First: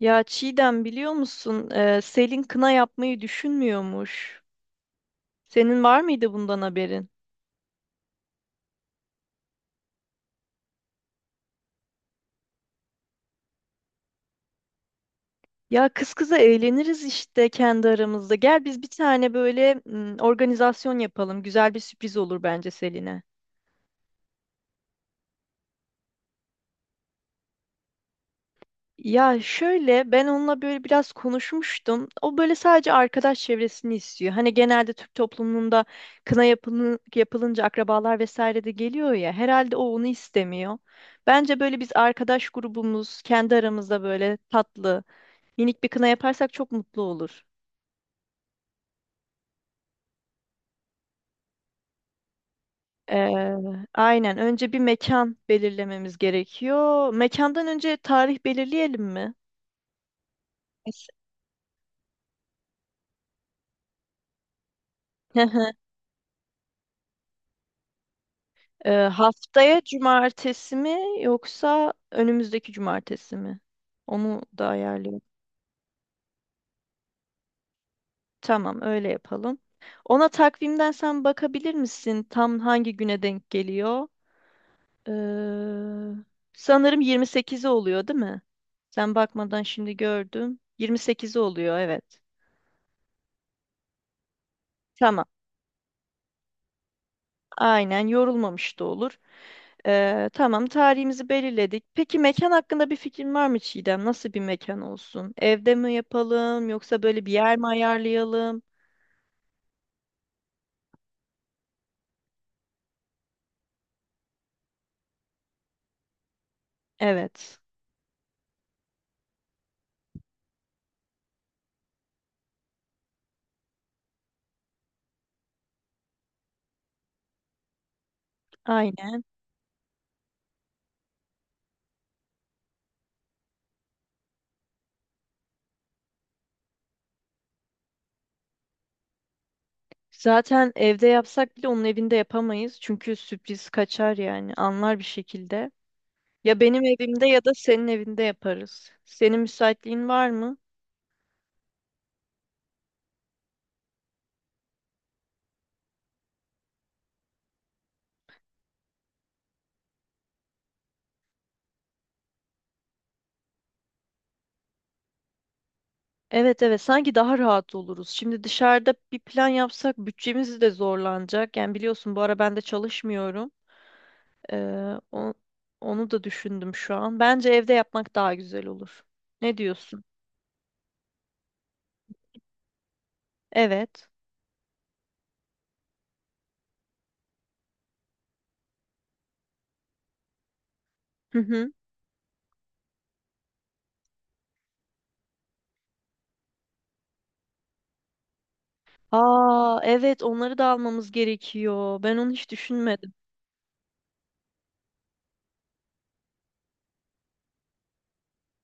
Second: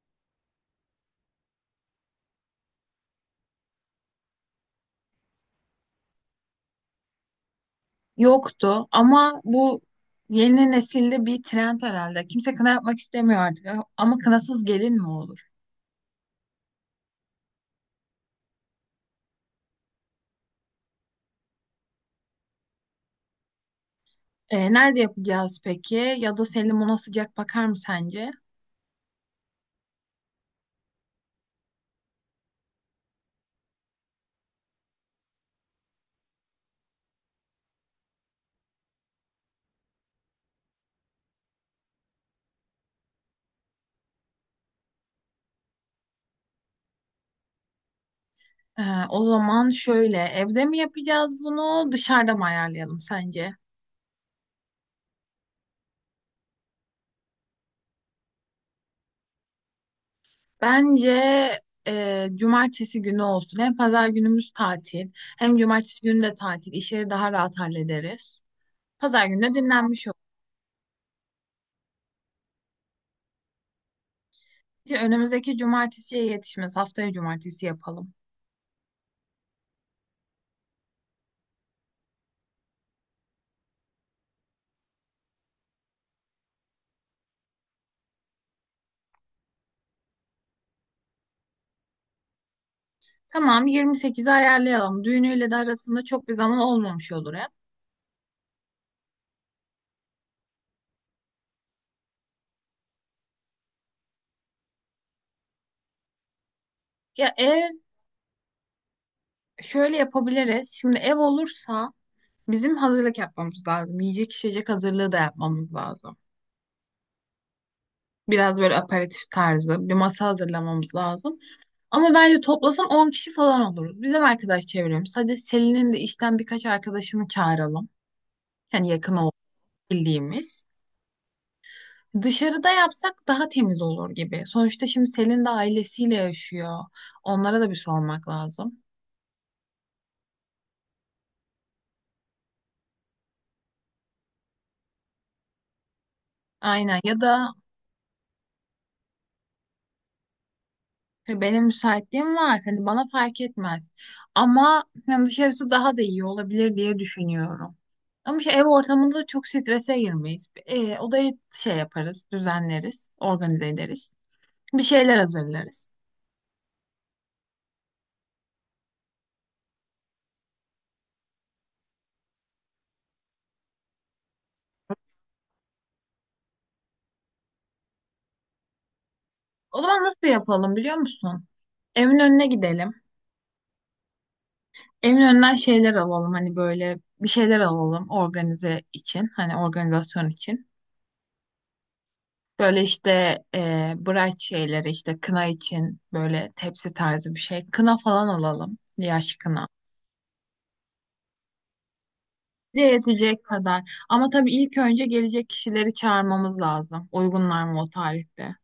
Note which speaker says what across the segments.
Speaker 1: Ya Çiğdem biliyor musun? Selin kına yapmayı düşünmüyormuş. Senin var mıydı bundan haberin?
Speaker 2: Yoktu ama bu yeni nesilde bir trend herhalde. Kimse kına yapmak istemiyor artık ama kınasız gelin mi olur?
Speaker 1: Ya kız kıza eğleniriz işte kendi aramızda. Gel biz bir tane böyle organizasyon yapalım. Güzel bir sürpriz olur bence Selin'e.
Speaker 2: Nerede yapacağız peki? Ya da Selim ona sıcak bakar mı sence?
Speaker 1: Ya şöyle ben onunla böyle biraz konuşmuştum. O böyle sadece arkadaş çevresini istiyor. Hani genelde Türk toplumunda kına yapılın, yapılınca akrabalar vesaire de geliyor ya. Herhalde o onu istemiyor. Bence böyle biz arkadaş grubumuz kendi aramızda böyle tatlı, minik bir kına yaparsak çok mutlu olur.
Speaker 2: Ee, O zaman şöyle evde mi yapacağız bunu dışarıda mı ayarlayalım
Speaker 1: Ee,
Speaker 2: sence?
Speaker 1: aynen önce bir mekan belirlememiz gerekiyor. Mekandan önce tarih belirleyelim mi?
Speaker 2: Bence
Speaker 1: Kesin.
Speaker 2: cumartesi günü olsun. Hem pazar günümüz tatil hem cumartesi günü de tatil. İşleri daha rahat hallederiz. Pazar günü de
Speaker 1: Haftaya
Speaker 2: dinlenmiş olur.
Speaker 1: cumartesi mi yoksa önümüzdeki cumartesi mi? Onu da ayarlayalım.
Speaker 2: Önümüzdeki cumartesiye yetişmez. Haftaya cumartesi yapalım.
Speaker 1: Tamam, öyle yapalım. Ona takvimden sen bakabilir misin? Tam hangi güne denk geliyor? Ee, Sanırım 28'i oluyor, değil mi? Sen bakmadan şimdi gördüm. 28'i oluyor, evet.
Speaker 2: Tamam, 28'i ayarlayalım.
Speaker 1: Tamam.
Speaker 2: Düğünüyle de arasında çok bir zaman olmamış olur ya.
Speaker 1: Aynen yorulmamış da olur. Tamam, tarihimizi belirledik. Peki mekan hakkında bir fikrin var mı Çiğdem? Nasıl bir mekan olsun? Evde mi yapalım yoksa böyle bir
Speaker 2: Ya
Speaker 1: yer mi
Speaker 2: ev
Speaker 1: ayarlayalım?
Speaker 2: şöyle yapabiliriz. Şimdi ev olursa bizim hazırlık yapmamız lazım. Yiyecek içecek hazırlığı da yapmamız lazım.
Speaker 1: Evet,
Speaker 2: Biraz böyle aperatif tarzı bir masa hazırlamamız lazım. Ama bence toplasan 10 kişi falan oluruz. Bizim arkadaş çevremiz. Hadi Selin'in de işten birkaç arkadaşını çağıralım. Yani yakın
Speaker 1: aynen.
Speaker 2: olduğu bildiğimiz. Dışarıda yapsak daha temiz olur gibi. Sonuçta şimdi Selin de ailesiyle yaşıyor. Onlara da bir sormak lazım.
Speaker 1: Zaten evde yapsak bile onun evinde yapamayız. Çünkü sürpriz kaçar yani anlar bir şekilde. Ya benim
Speaker 2: Aynen ya
Speaker 1: evimde ya da
Speaker 2: da
Speaker 1: senin evinde yaparız. Senin müsaitliğin var mı?
Speaker 2: benim müsaitliğim var. Hani bana fark etmez. Ama yani dışarısı daha da iyi olabilir diye düşünüyorum. Ama işte ev ortamında çok strese girmeyiz. Odayı şey yaparız, düzenleriz, organize ederiz. Bir şeyler hazırlarız.
Speaker 1: Evet, evet, sanki daha rahat oluruz. Şimdi dışarıda bir plan yapsak bütçemiz de zorlanacak. Yani biliyorsun bu ara ben de çalışmıyorum. Ee, o- Onu da düşündüm şu an. Bence evde yapmak daha güzel olur. Ne
Speaker 2: O
Speaker 1: diyorsun?
Speaker 2: zaman nasıl yapalım biliyor musun? Evin önüne gidelim.
Speaker 1: Evet.
Speaker 2: Evin önünden şeyler alalım hani böyle bir şeyler alalım organize için hani organizasyon için.
Speaker 1: Hı hı.
Speaker 2: Böyle işte bright şeyleri işte kına için böyle tepsi tarzı bir şey. Kına falan alalım yaş kına.
Speaker 1: Aa, evet onları da almamız gerekiyor. Ben onu hiç
Speaker 2: Bize
Speaker 1: düşünmedim.
Speaker 2: yetecek kadar ama tabii ilk önce gelecek kişileri çağırmamız lazım. Uygunlar mı o tarihte?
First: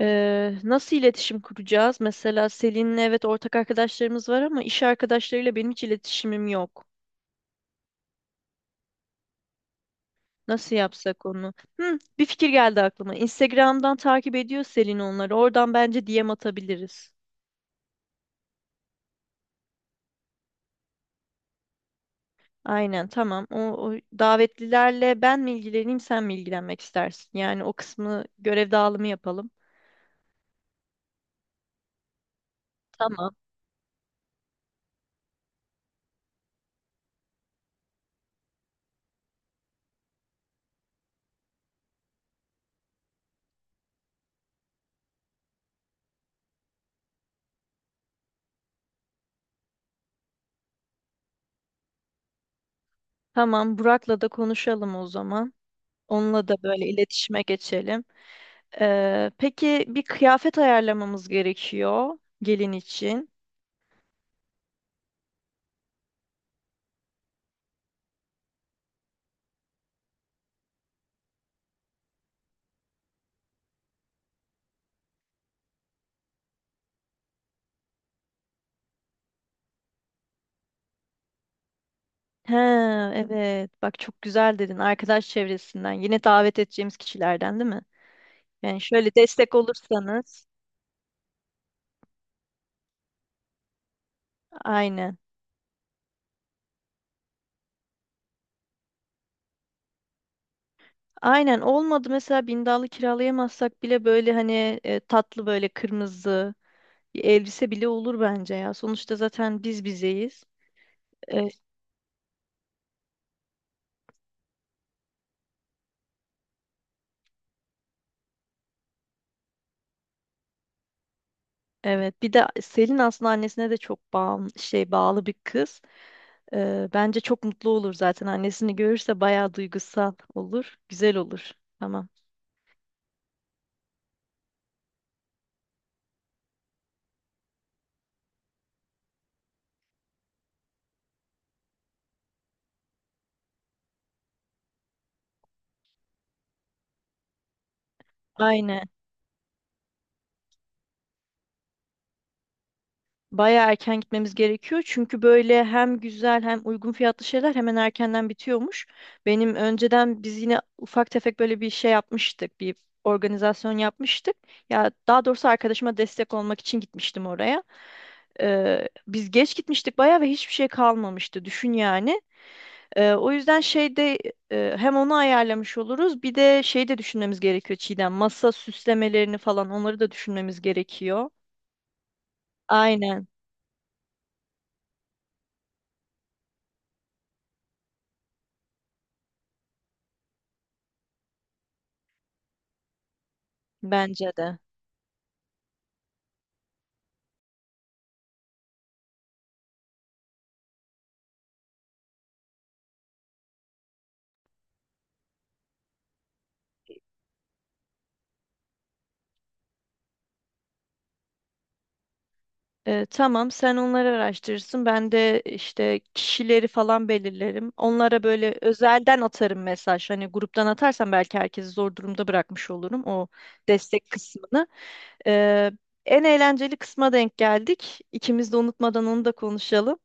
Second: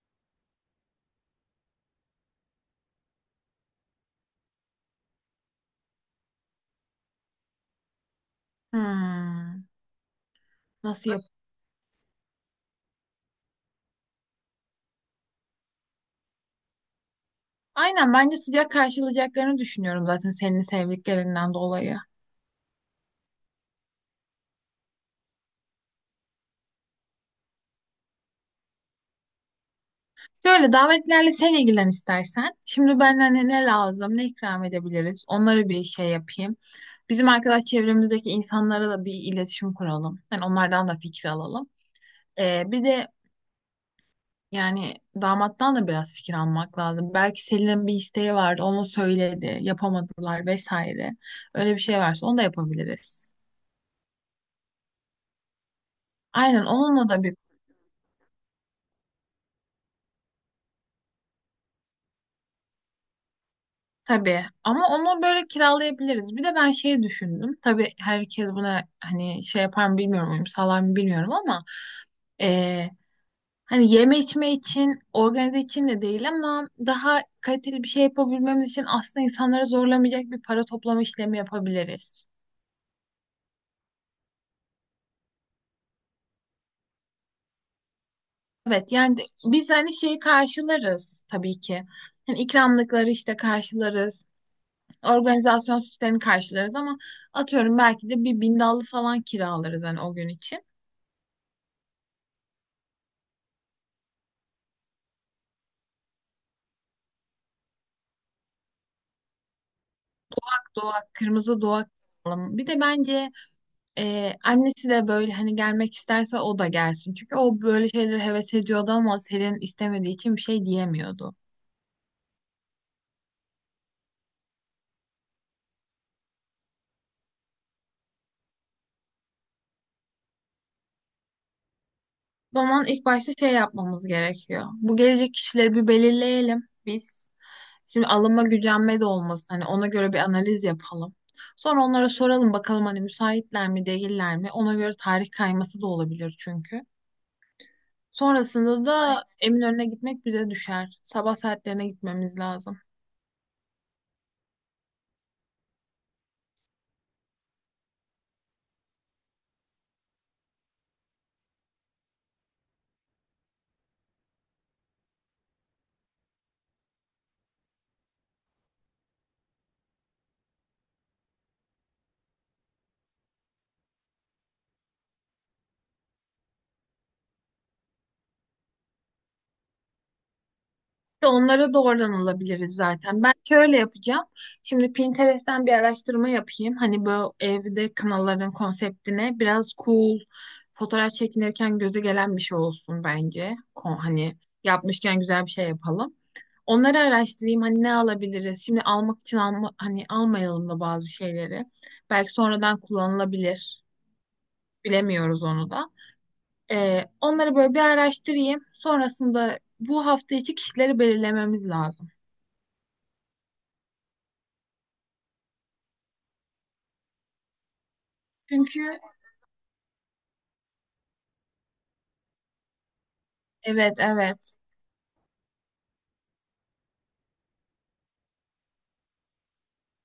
Speaker 1: Nasıl iletişim kuracağız? Mesela Selin'le evet ortak arkadaşlarımız var ama iş arkadaşlarıyla benim hiç iletişimim yok.
Speaker 2: Hmm,
Speaker 1: Nasıl
Speaker 2: nasıl yap?
Speaker 1: yapsak onu? Hı, bir fikir geldi aklıma. Instagram'dan takip ediyor Selin onları. Oradan bence DM atabiliriz.
Speaker 2: Aynen bence sıcak karşılayacaklarını düşünüyorum zaten senin sevdiklerinden dolayı.
Speaker 1: Aynen tamam. O davetlilerle ben mi ilgileneyim sen mi ilgilenmek istersin? Yani o kısmı görev dağılımı yapalım.
Speaker 2: Şöyle davetlerle sen ilgilen istersen. Şimdi ben
Speaker 1: Tamam.
Speaker 2: hani ne lazım, ne ikram edebiliriz? Onlara bir şey yapayım. Bizim arkadaş çevremizdeki insanlara da bir iletişim kuralım. Yani onlardan da fikir alalım. Bir de yani damattan da biraz fikir almak lazım. Belki Selin'in bir isteği vardı, onu söyledi, yapamadılar vesaire. Öyle bir şey varsa onu da yapabiliriz.
Speaker 1: Tamam Burak'la da konuşalım o zaman. Onunla da
Speaker 2: Aynen
Speaker 1: böyle
Speaker 2: onunla da bir
Speaker 1: iletişime geçelim. Peki bir kıyafet ayarlamamız gerekiyor gelin için.
Speaker 2: tabii ama onu böyle kiralayabiliriz. Bir de ben şey düşündüm. Tabii herkes buna hani şey yapar mı bilmiyorum, uyum sağlar mı bilmiyorum ama eee, hani yeme içme için, organize için de değil ama daha kaliteli bir şey yapabilmemiz için aslında insanları zorlamayacak bir para toplama işlemi yapabiliriz.
Speaker 1: He, evet. Bak çok güzel dedin. Arkadaş çevresinden. Yine davet edeceğimiz kişilerden değil mi? Yani
Speaker 2: Evet
Speaker 1: şöyle
Speaker 2: yani
Speaker 1: destek
Speaker 2: biz hani şeyi
Speaker 1: olursanız.
Speaker 2: karşılarız tabii ki. Hani ikramlıkları işte karşılarız.
Speaker 1: Aynen.
Speaker 2: Organizasyon süslerini karşılarız ama atıyorum belki de bir bindallı falan kiralarız hani o gün için.
Speaker 1: Aynen olmadı mesela bindallı kiralayamazsak bile böyle hani tatlı böyle kırmızı bir elbise bile olur bence ya. Sonuçta zaten biz bizeyiz.
Speaker 2: Doğak,
Speaker 1: E,
Speaker 2: kırmızı doğak alalım. Bir de bence annesi de böyle hani gelmek isterse o da gelsin. Çünkü o böyle şeyleri heves ediyordu ama Selin istemediği için bir şey diyemiyordu.
Speaker 1: evet bir de Selin aslında annesine de çok şey bağlı bir kız. Bence çok mutlu olur zaten annesini görürse bayağı duygusal olur. Güzel olur. Tamam.
Speaker 2: O zaman ilk başta şey yapmamız gerekiyor. Bu gelecek kişileri bir belirleyelim biz. Şimdi alınma gücenme de olmasın. Hani ona göre bir analiz yapalım. Sonra onlara soralım bakalım hani müsaitler mi değiller mi? Ona göre tarih kayması da olabilir çünkü. Sonrasında
Speaker 1: Aynen.
Speaker 2: da Eminönü'ne gitmek bize düşer. Sabah saatlerine gitmemiz lazım.
Speaker 1: Bayağı erken gitmemiz gerekiyor. Çünkü böyle hem güzel hem uygun fiyatlı şeyler hemen erkenden bitiyormuş. Benim önceden biz yine ufak tefek böyle bir şey yapmıştık. Bir organizasyon yapmıştık. Ya daha doğrusu arkadaşıma destek olmak için gitmiştim oraya. Biz geç gitmiştik bayağı ve hiçbir şey kalmamıştı. Düşün yani. O yüzden hem onu ayarlamış oluruz. Bir de şey de düşünmemiz gerekiyor Çiğdem. Masa süslemelerini falan onları da düşünmemiz
Speaker 2: İşte
Speaker 1: gerekiyor.
Speaker 2: onlara doğrudan alabiliriz zaten.
Speaker 1: Aynen
Speaker 2: Ben şöyle yapacağım. Şimdi Pinterest'ten bir araştırma yapayım. Hani bu evde kınaların konseptine biraz cool, fotoğraf çekinirken göze gelen bir şey olsun bence.
Speaker 1: bence
Speaker 2: Hani
Speaker 1: de.
Speaker 2: yapmışken güzel bir şey yapalım. Onları araştırayım. Hani ne alabiliriz? Şimdi almak için alma, hani almayalım da bazı şeyleri. Belki sonradan kullanılabilir. Bilemiyoruz onu da. Onları böyle bir araştırayım. Sonrasında bu hafta içi kişileri belirlememiz lazım.
Speaker 1: Tamam, sen onları araştırırsın. Ben de işte kişileri falan belirlerim. Onlara böyle
Speaker 2: Çünkü
Speaker 1: özelden atarım mesaj. Hani gruptan atarsam belki herkesi zor durumda bırakmış olurum o
Speaker 2: evet,
Speaker 1: destek
Speaker 2: evet.
Speaker 1: kısmını. Ee, En eğlenceli kısma denk geldik. İkimiz de unutmadan onu da konuşalım.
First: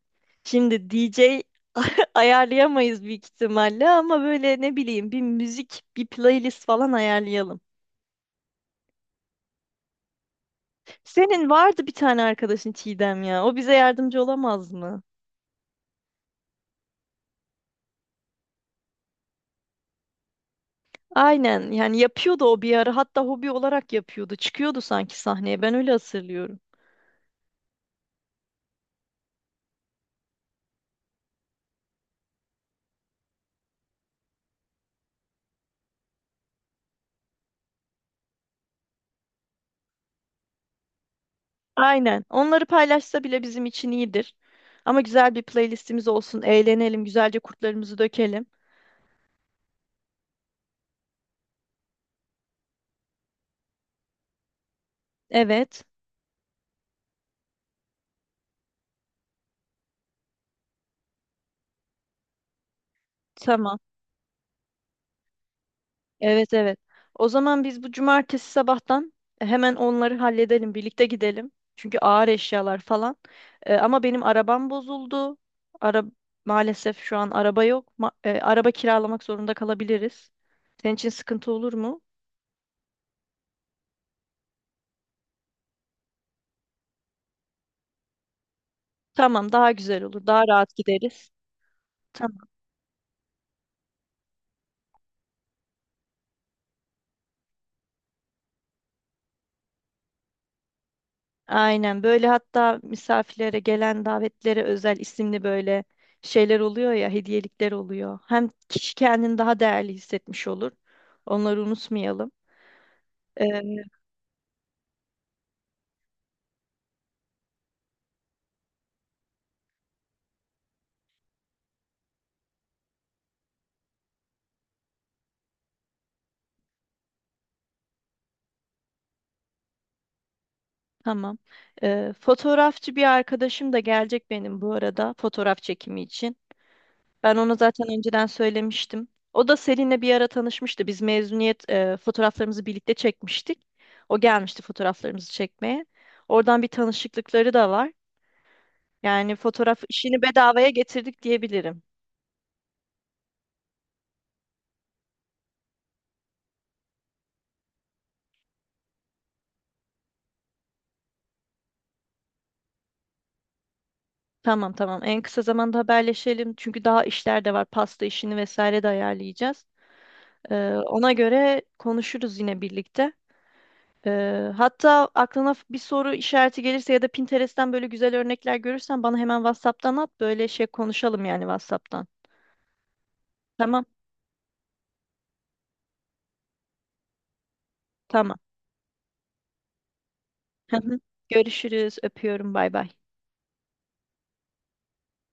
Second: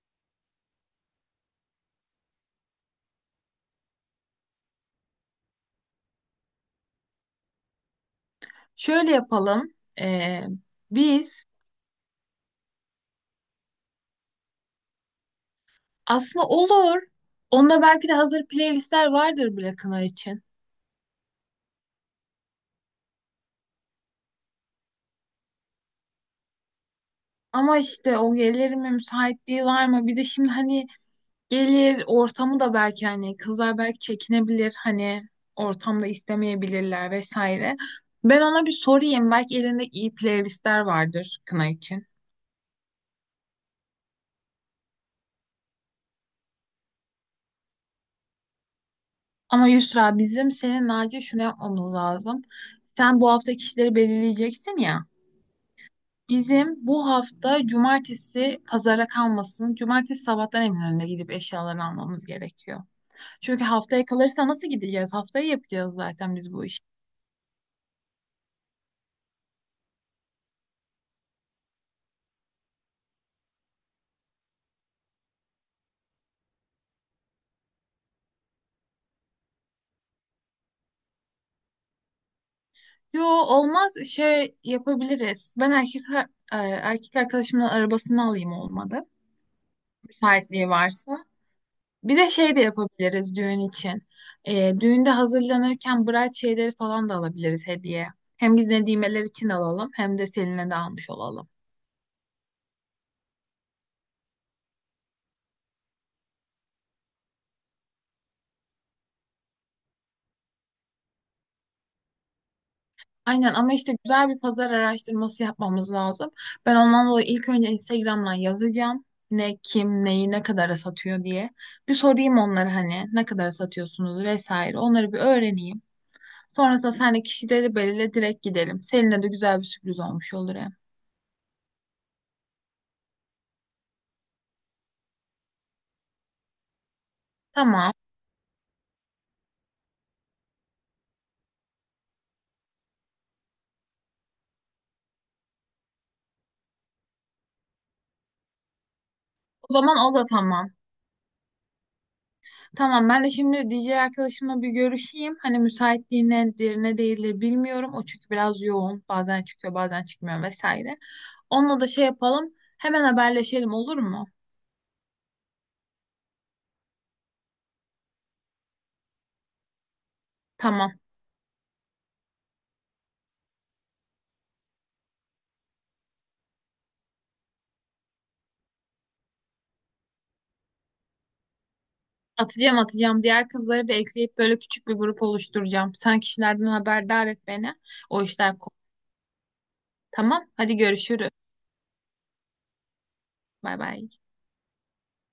Speaker 1: Şimdi DJ ayarlayamayız büyük ihtimalle ama böyle ne bileyim bir müzik, bir playlist falan ayarlayalım.
Speaker 2: Şöyle yapalım. Ee, biz
Speaker 1: Senin vardı bir tane arkadaşın Çiğdem ya. O bize yardımcı olamaz mı?
Speaker 2: aslında olur. Onda belki de hazır playlistler vardır bile kına için.
Speaker 1: Aynen yani yapıyordu o bir ara hatta hobi olarak yapıyordu. Çıkıyordu sanki sahneye ben öyle hatırlıyorum.
Speaker 2: Ama işte o gelir mi müsaitliği var mı? Bir de şimdi hani gelir ortamı da belki hani kızlar belki çekinebilir hani ortamda istemeyebilirler vesaire. Ben ona bir sorayım. Belki elinde iyi playlistler vardır kına için.
Speaker 1: Aynen onları paylaşsa bile bizim için iyidir. Ama güzel bir playlistimiz olsun eğlenelim güzelce kurtlarımızı dökelim.
Speaker 2: Ama Yusra bizim senin acil şunu yapmamız lazım. Sen bu hafta kişileri belirleyeceksin ya.
Speaker 1: Evet
Speaker 2: Bizim bu hafta cumartesi pazara kalmasın. Cumartesi sabahtan Eminönü'ne gidip eşyalarını almamız gerekiyor. Çünkü
Speaker 1: tamam
Speaker 2: haftaya kalırsa nasıl gideceğiz? Haftaya yapacağız zaten
Speaker 1: evet
Speaker 2: biz bu
Speaker 1: evet.
Speaker 2: işi.
Speaker 1: O zaman biz bu cumartesi sabahtan hemen onları halledelim birlikte gidelim. Çünkü ağır eşyalar falan. Ama benim arabam bozuldu. Ara Maalesef şu an araba yok. Araba kiralamak zorunda kalabiliriz. Senin için sıkıntı olur mu?
Speaker 2: Yo olmaz şey yapabiliriz. Erkek arkadaşımın arabasını alayım olmadı.
Speaker 1: Tamam, daha güzel olur. Daha
Speaker 2: Müsaitliği
Speaker 1: rahat
Speaker 2: varsa.
Speaker 1: gideriz.
Speaker 2: Bir de
Speaker 1: Tamam.
Speaker 2: şey de yapabiliriz düğün için. Düğünde hazırlanırken bride şeyleri falan da alabiliriz hediye. Hem biz Nedimeler için alalım hem de Selin'e de almış olalım.
Speaker 1: Aynen böyle hatta misafirlere gelen davetlere özel isimli böyle şeyler oluyor ya, hediyelikler oluyor. Hem kişi kendini daha değerli hissetmiş olur. Onları unutmayalım.
Speaker 2: Aynen ama
Speaker 1: Ee,
Speaker 2: işte güzel bir pazar araştırması yapmamız lazım. Ben ondan dolayı ilk önce Instagram'dan yazacağım. Ne, kim, neyi, ne kadara satıyor diye. Bir sorayım onlara hani ne kadara satıyorsunuz vesaire. Onları bir öğreneyim. Sonrasında seninle kişileri belirle direkt gidelim. Seninle de güzel bir sürpriz olmuş olur hem.
Speaker 1: tamam. Fotoğrafçı bir arkadaşım da gelecek benim bu arada fotoğraf çekimi için. Ben ona zaten
Speaker 2: Tamam.
Speaker 1: önceden söylemiştim. O da Selin'le bir ara tanışmıştı. Biz mezuniyet fotoğraflarımızı birlikte çekmiştik. O gelmişti fotoğraflarımızı çekmeye. Oradan bir tanışıklıkları da var. Yani
Speaker 2: O
Speaker 1: fotoğraf
Speaker 2: zaman o
Speaker 1: işini
Speaker 2: da tamam.
Speaker 1: bedavaya getirdik diyebilirim.
Speaker 2: Tamam ben de şimdi DJ arkadaşımla bir görüşeyim. Hani müsaitliği nedir ne değildir bilmiyorum. O çünkü biraz yoğun. Bazen çıkıyor bazen çıkmıyor vesaire. Onunla da şey yapalım. Hemen haberleşelim olur mu?
Speaker 1: Tamam, tamam. En kısa zamanda haberleşelim. Çünkü daha işler de var. Pasta işini vesaire de ayarlayacağız. E,
Speaker 2: Tamam.
Speaker 1: Ona göre konuşuruz yine birlikte. Hatta aklına bir soru işareti gelirse ya da Pinterest'ten böyle güzel örnekler görürsen bana hemen WhatsApp'tan at. Böyle şey konuşalım yani WhatsApp'tan.
Speaker 2: Atacağım atacağım. Diğer
Speaker 1: Tamam,
Speaker 2: kızları da ekleyip böyle küçük bir grup oluşturacağım. Sen kişilerden haberdar et beni. O
Speaker 1: tamam.
Speaker 2: işler kolay. Tamam.
Speaker 1: Hı
Speaker 2: Hadi
Speaker 1: hı.
Speaker 2: görüşürüz.
Speaker 1: Görüşürüz. Öpüyorum. Bay bay.
Speaker 2: Bay bay.